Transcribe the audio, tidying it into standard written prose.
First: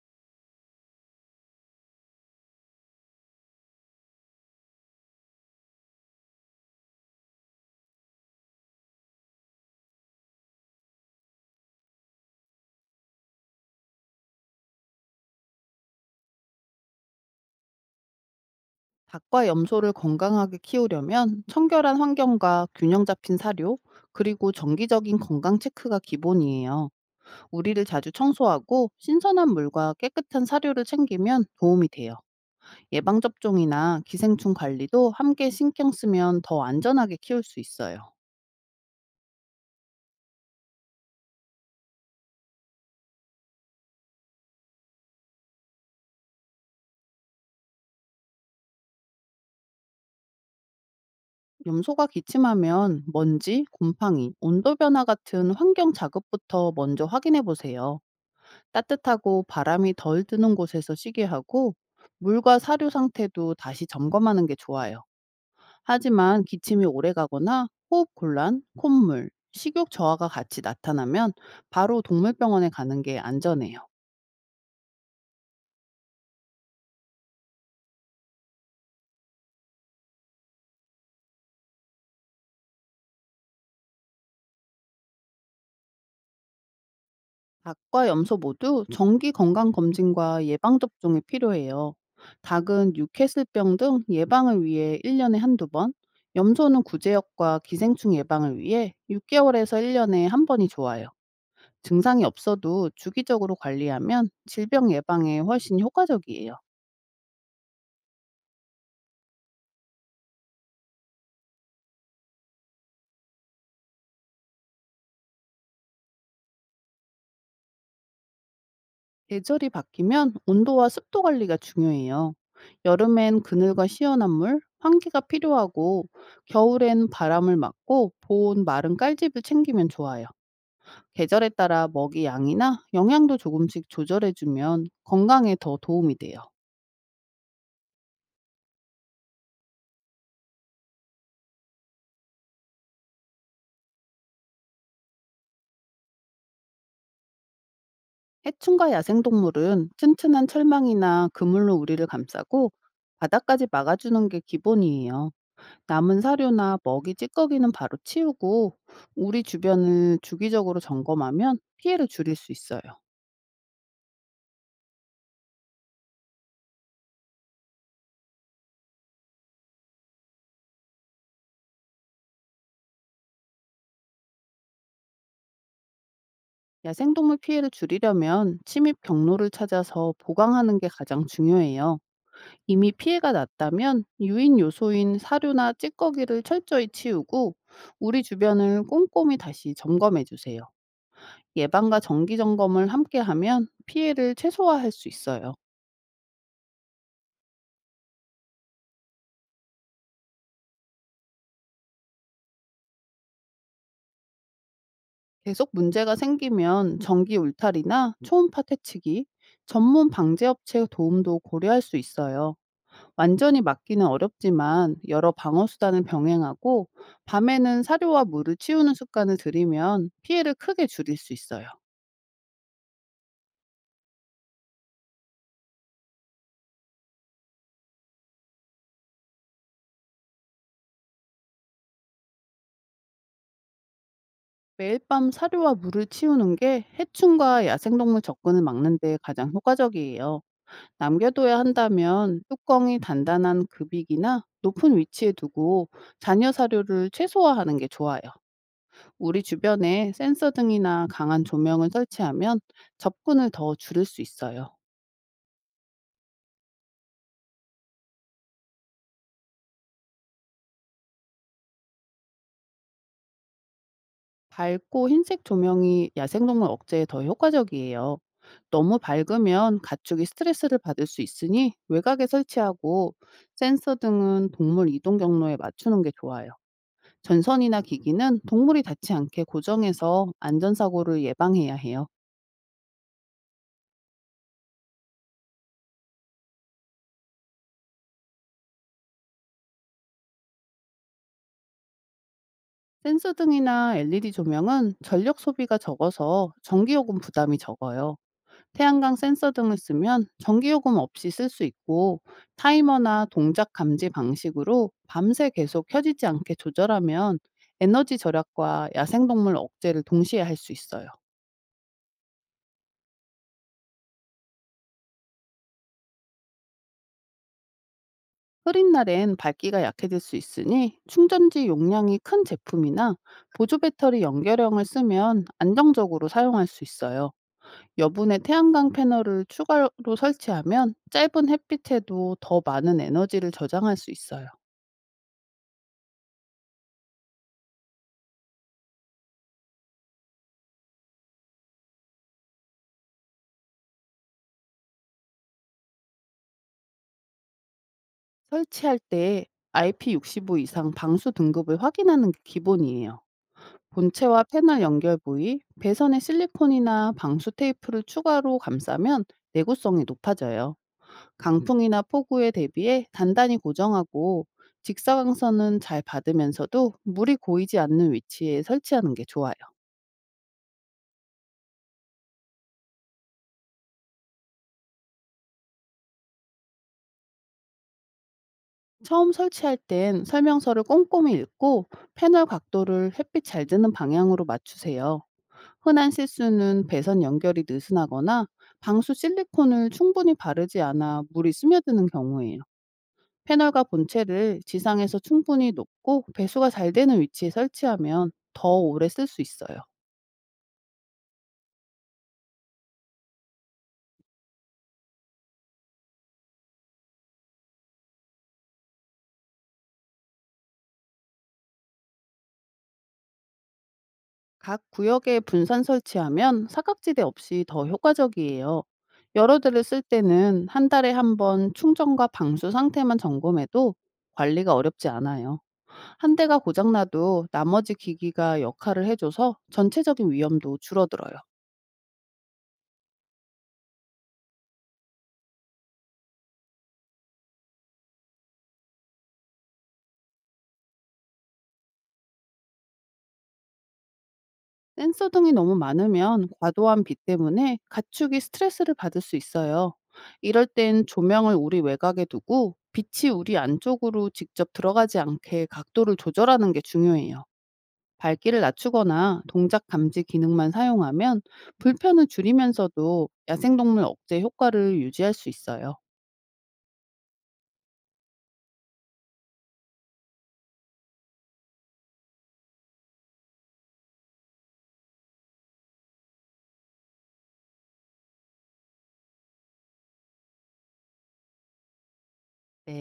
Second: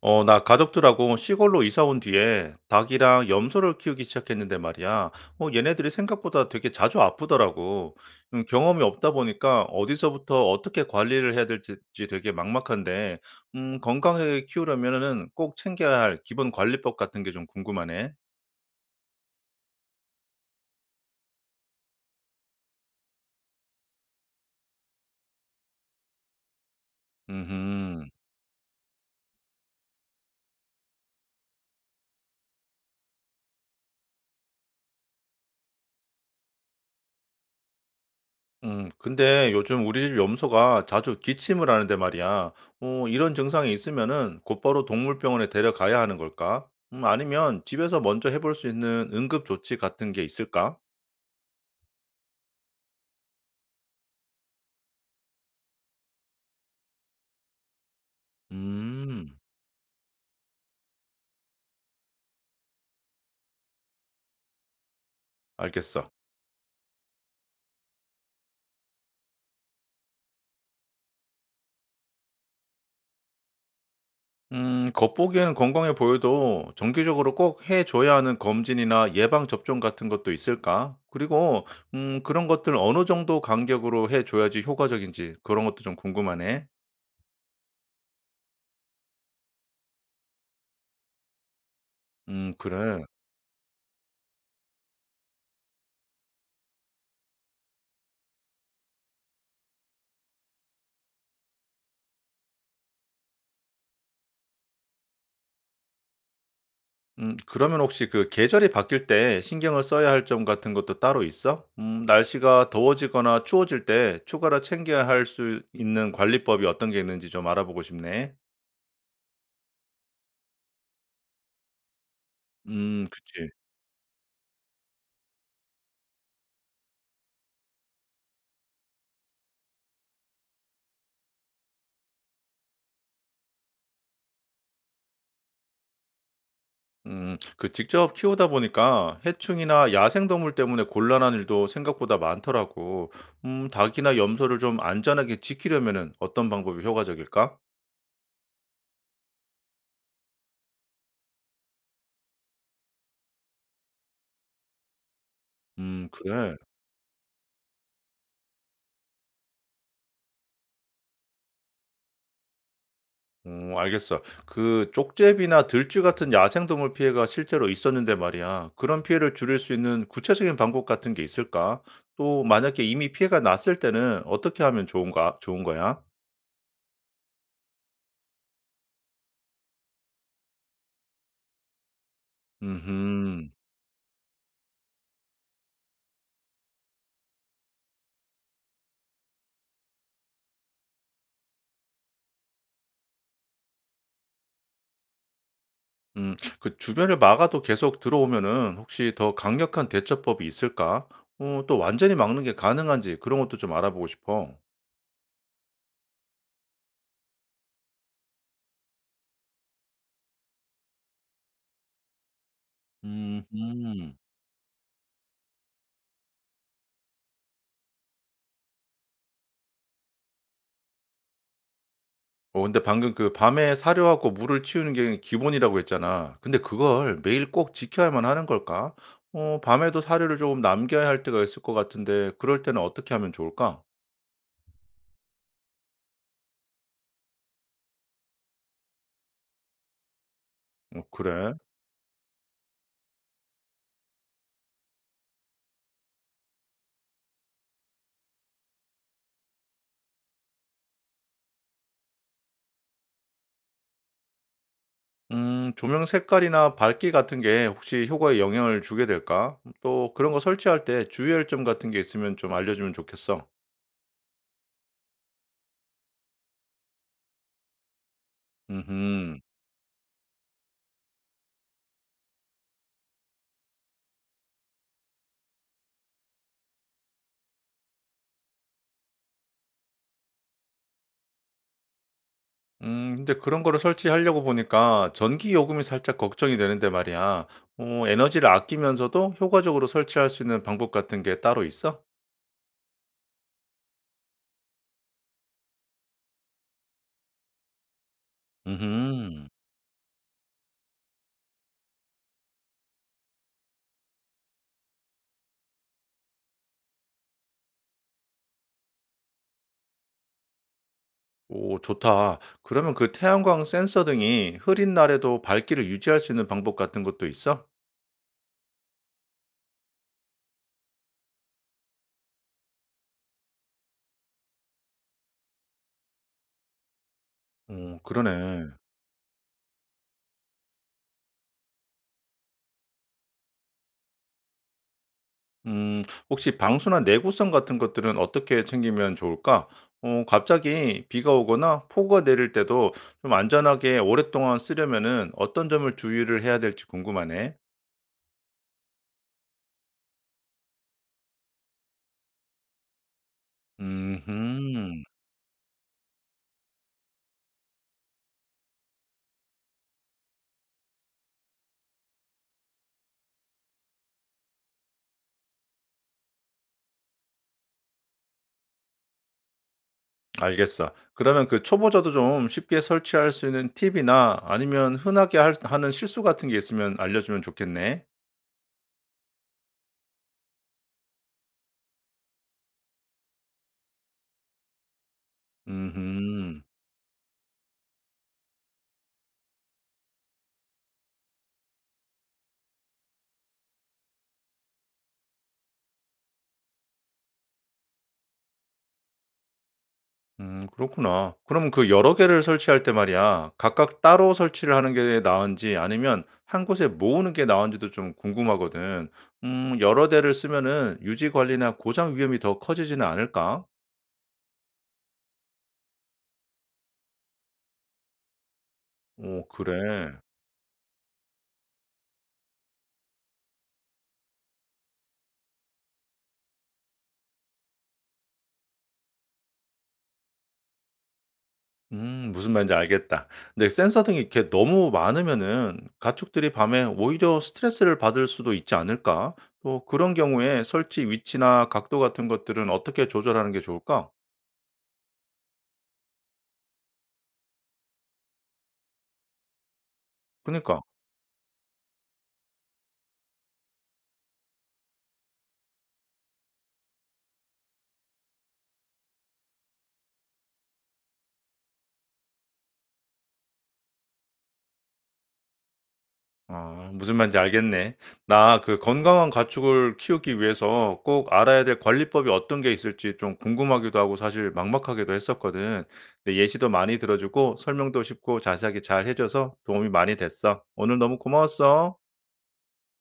나 가족들하고 시골로 이사 온 뒤에 닭이랑 염소를 키우기 시작했는데 말이야. 얘네들이 생각보다 되게 자주 아프더라고. 경험이 없다 보니까 어디서부터 어떻게 관리를 해야 될지 되게 막막한데, 건강하게 키우려면은 꼭 챙겨야 할 기본 관리법 같은 게 좀 궁금하네. 닭과 염소를 건강하게 키우려면 청결한 환경과 균형 잡힌 사료, 그리고 정기적인 건강 체크가 기본이에요. 우리를 음 자주 청소하고 신선한 물과 깨끗한 사료를 챙기면 도움이 돼요. 예방접종이나 기생충 관리도 함께 신경 쓰면 더 안전하게 키울 수 있어요. 근데 요즘 우리 집 염소가 자주 기침을 하는데 말이야. 이런 증상이 있으면은 곧바로 동물병원에 데려가야 하는 걸까? 아니면 집에서 먼저 해볼 수 있는 응급 조치 같은 게 있을까? 염소가 기침하면 먼지, 곰팡이, 온도 변화 같은 환경 자극부터 먼저 확인해 보세요. 음, 따뜻하고 바람이 덜 드는 곳에서 쉬게 하고 물과 사료 상태도 다시 점검하는 게 좋아요. 알겠어. 하지만 기침이 오래 가거나 호흡 곤란, 콧물, 식욕 저하가 같이 나타나면 바로 동물병원에 가는 게 안전해요. 겉보기에는 건강해 보여도 정기적으로 꼭 해줘야 하는 검진이나 예방접종 같은 것도 있을까? 그리고, 그런 것들 어느 정도 간격으로 해줘야지 효과적인지 그런 것도 좀 궁금하네. 닭과 염소 모두 정기 건강 검진과 예방 접종이 필요해요. 닭은 그래. 뉴캐슬병 등 예방을 위해 1년에 한두 번, 염소는 구제역과 기생충 예방을 위해 6개월에서 1년에 한 번이 좋아요. 증상이 없어도 주기적으로 관리하면 질병 예방에 훨씬 효과적이에요. 그러면 혹시 그 계절이 바뀔 때 신경을 써야 할 점 같은 것도 따로 있어? 날씨가 더워지거나 추워질 때 추가로 챙겨야 할 수 있는 관리법이 어떤 게 있는지 좀 알아보고 싶네. 계절이 바뀌면 온도와 습도 관리가 중요해요. 여름엔 그치. 그늘과 시원한 물, 환기가 필요하고 겨울엔 바람을 맞고 보온 마른 깔집을 챙기면 좋아요. 계절에 따라 먹이 양이나 영양도 조금씩 조절해주면 건강에 더 도움이 돼요. 그 직접 키우다 보니까 해충이나 야생동물 때문에 곤란한 일도 생각보다 많더라고. 닭이나 염소를 좀 안전하게 지키려면은 어떤 방법이 효과적일까? 해충과 야생동물은 튼튼한 철망이나 그물로 우리를 감싸고 바닥까지 막아주는 게 기본이에요. 남은 그래. 사료나 먹이 찌꺼기는 바로 치우고 우리 주변을 주기적으로 점검하면 피해를 줄일 수 있어요. 알겠어. 그 쪽제비나 들쥐 같은 야생동물 피해가 실제로 있었는데 말이야. 그런 피해를 줄일 수 있는 구체적인 방법 같은 게 있을까? 또 만약에 이미 피해가 났을 때는 어떻게 하면 좋은 거야? 야생동물 피해를 줄이려면 침입 경로를 찾아서 보강하는 게 가장 중요해요. 이미 피해가 음 났다면 유인 요소인 사료나 찌꺼기를 철저히 치우고 우리 주변을 꼼꼼히 다시 점검해 주세요. 예방과 정기 점검을 함께 하면 피해를 최소화할 수 있어요. 그 주변을 막아도 계속 들어오면은 혹시 더 강력한 대처법이 있을까? 또 완전히 막는 게 가능한지 그런 것도 좀 알아보고 싶어. 계속 문제가 생기면 전기 울타리나 초음파 퇴치기, 전문 방제 업체의 도움도 고려할 수 있어요. 완전히 막기는 음 어렵지만 여러 방어 수단을 병행하고 밤에는 사료와 물을 치우는 습관을 들이면 피해를 크게 줄일 수 있어요. 근데 방금 그 밤에 사료하고 물을 치우는 게 기본이라고 했잖아. 근데 그걸 매일 꼭 지켜야만 하는 걸까? 밤에도 사료를 조금 남겨야 할 때가 있을 것 같은데 그럴 때는 어떻게 하면 좋을까? 매일 밤 사료와 물을 치우는 게 해충과 야생동물 접근을 막는 데 가장 효과적이에요. 그래? 남겨둬야 한다면 뚜껑이 단단한 급이기나 높은 위치에 두고 잔여 사료를 최소화하는 게 좋아요. 우리 주변에 센서 등이나 강한 조명을 설치하면 접근을 더 줄일 수 있어요. 조명 색깔이나 밝기 같은 게 혹시 효과에 영향을 주게 될까? 또 그런 거 설치할 때 주의할 점 같은 게 있으면 좀 알려주면 좋겠어. 밝고 흰색 조명이 야생동물 억제에 더 효과적이에요. 너무 음 밝으면 가축이 스트레스를 받을 수 있으니 외곽에 설치하고 센서 등은 동물 이동 경로에 맞추는 게 좋아요. 전선이나 기기는 동물이 닿지 않게 고정해서 안전사고를 예방해야 해요. 근데 그런 거를 설치하려고 보니까 전기 요금이 살짝 걱정이 되는데 말이야. 에너지를 아끼면서도 효과적으로 설치할 수 있는 방법 같은 게 따로 있어? 센서 등이나 LED 조명은 전력 소비가 적어서 전기요금 부담이 적어요. 태양광 음흠. 센서 등을 쓰면 전기요금 없이 쓸 수 있고 타이머나 동작 감지 방식으로 밤새 계속 켜지지 않게 조절하면 에너지 절약과 야생동물 억제를 동시에 할 수 있어요. 오 좋다. 그러면 그 태양광 센서 등이 흐린 날에도 밝기를 유지할 수 있는 방법 같은 것도 있어? 흐린 날엔 밝기가 약해질 수 있으니 충전지 용량이 큰 제품이나 보조 배터리 연결형을 쓰면 안정적으로 사용할 수 있어요. 여분의 그러네. 태양광 패널을 추가로 설치하면 짧은 햇빛에도 더 많은 에너지를 저장할 수 있어요. 음. 혹시 방수나 내구성 같은 것들은 어떻게 챙기면 좋을까? 갑자기 비가 오거나 폭우가 내릴 때도 좀 안전하게 오랫동안 쓰려면은 어떤 점을 주의를 해야 될지 궁금하네. 설치할 때 IP65 이상 방수 등급을 확인하는 게 기본이에요. 본체와 패널 음 연결 부위, 배선에 실리콘이나 방수 테이프를 추가로 감싸면 내구성이 높아져요. 강풍이나 폭우에 대비해 단단히 고정하고 직사광선은 잘 받으면서도 물이 고이지 않는 위치에 설치하는 게 좋아요. 알겠어. 그러면 그 초보자도 좀 쉽게 설치할 수 있는 팁이나 아니면 흔하게 할 하는 실수 같은 게 있으면 알려주면 좋겠네. 처음 설치할 땐 설명서를 꼼꼼히 읽고 패널 각도를 햇빛 잘 드는 방향으로 맞추세요. 흔한 음 실수는 배선 연결이 느슨하거나 방수 실리콘을 충분히 바르지 않아 물이 스며드는 경우예요. 패널과 본체를 지상에서 충분히 높고 배수가 잘 되는 위치에 설치하면 더 오래 쓸 수 있어요. 그렇구나. 그럼 그 여러 개를 설치할 때 말이야. 각각 따로 설치를 하는 게 나은지 아니면 한 곳에 모으는 게 나은지도 좀 궁금하거든. 여러 대를 쓰면은 유지 관리나 고장 위험이 더 커지지는 않을까? 각 구역에 분산 설치하면 사각지대 없이 더 효과적이에요. 오, 여러 대를 쓸 그래. 때는 한 달에 한 번 충전과 방수 상태만 점검해도 관리가 어렵지 않아요. 한 대가 고장나도 나머지 기기가 역할을 해줘서 전체적인 위험도 줄어들어요. 무슨 말인지 알겠다. 근데 센서 등이 이렇게 너무 많으면은 가축들이 밤에 오히려 스트레스를 받을 수도 있지 않을까? 또 그런 경우에 설치 위치나 각도 같은 것들은 어떻게 조절하는 게 좋을까? 센서 등이 너무 많으면 과도한 빛 때문에 가축이 스트레스를 받을 수 있어요. 이럴 그니까. 땐 조명을 우리 외곽에 두고 빛이 우리 안쪽으로 직접 들어가지 않게 각도를 조절하는 게 중요해요. 밝기를 낮추거나 동작 감지 기능만 사용하면 불편을 줄이면서도 야생동물 억제 효과를 유지할 수 있어요. 아 무슨 말인지 알겠네. 나 그 건강한 가축을 키우기 위해서 꼭 알아야 될 관리법이 어떤 게 있을지 좀 궁금하기도 하고 사실 막막하기도 했었거든. 근데 예시도 많이 들어주고 설명도 쉽고 자세하게 잘 해줘서 도움이 많이 됐어. 오늘 너무 고마웠어. 네.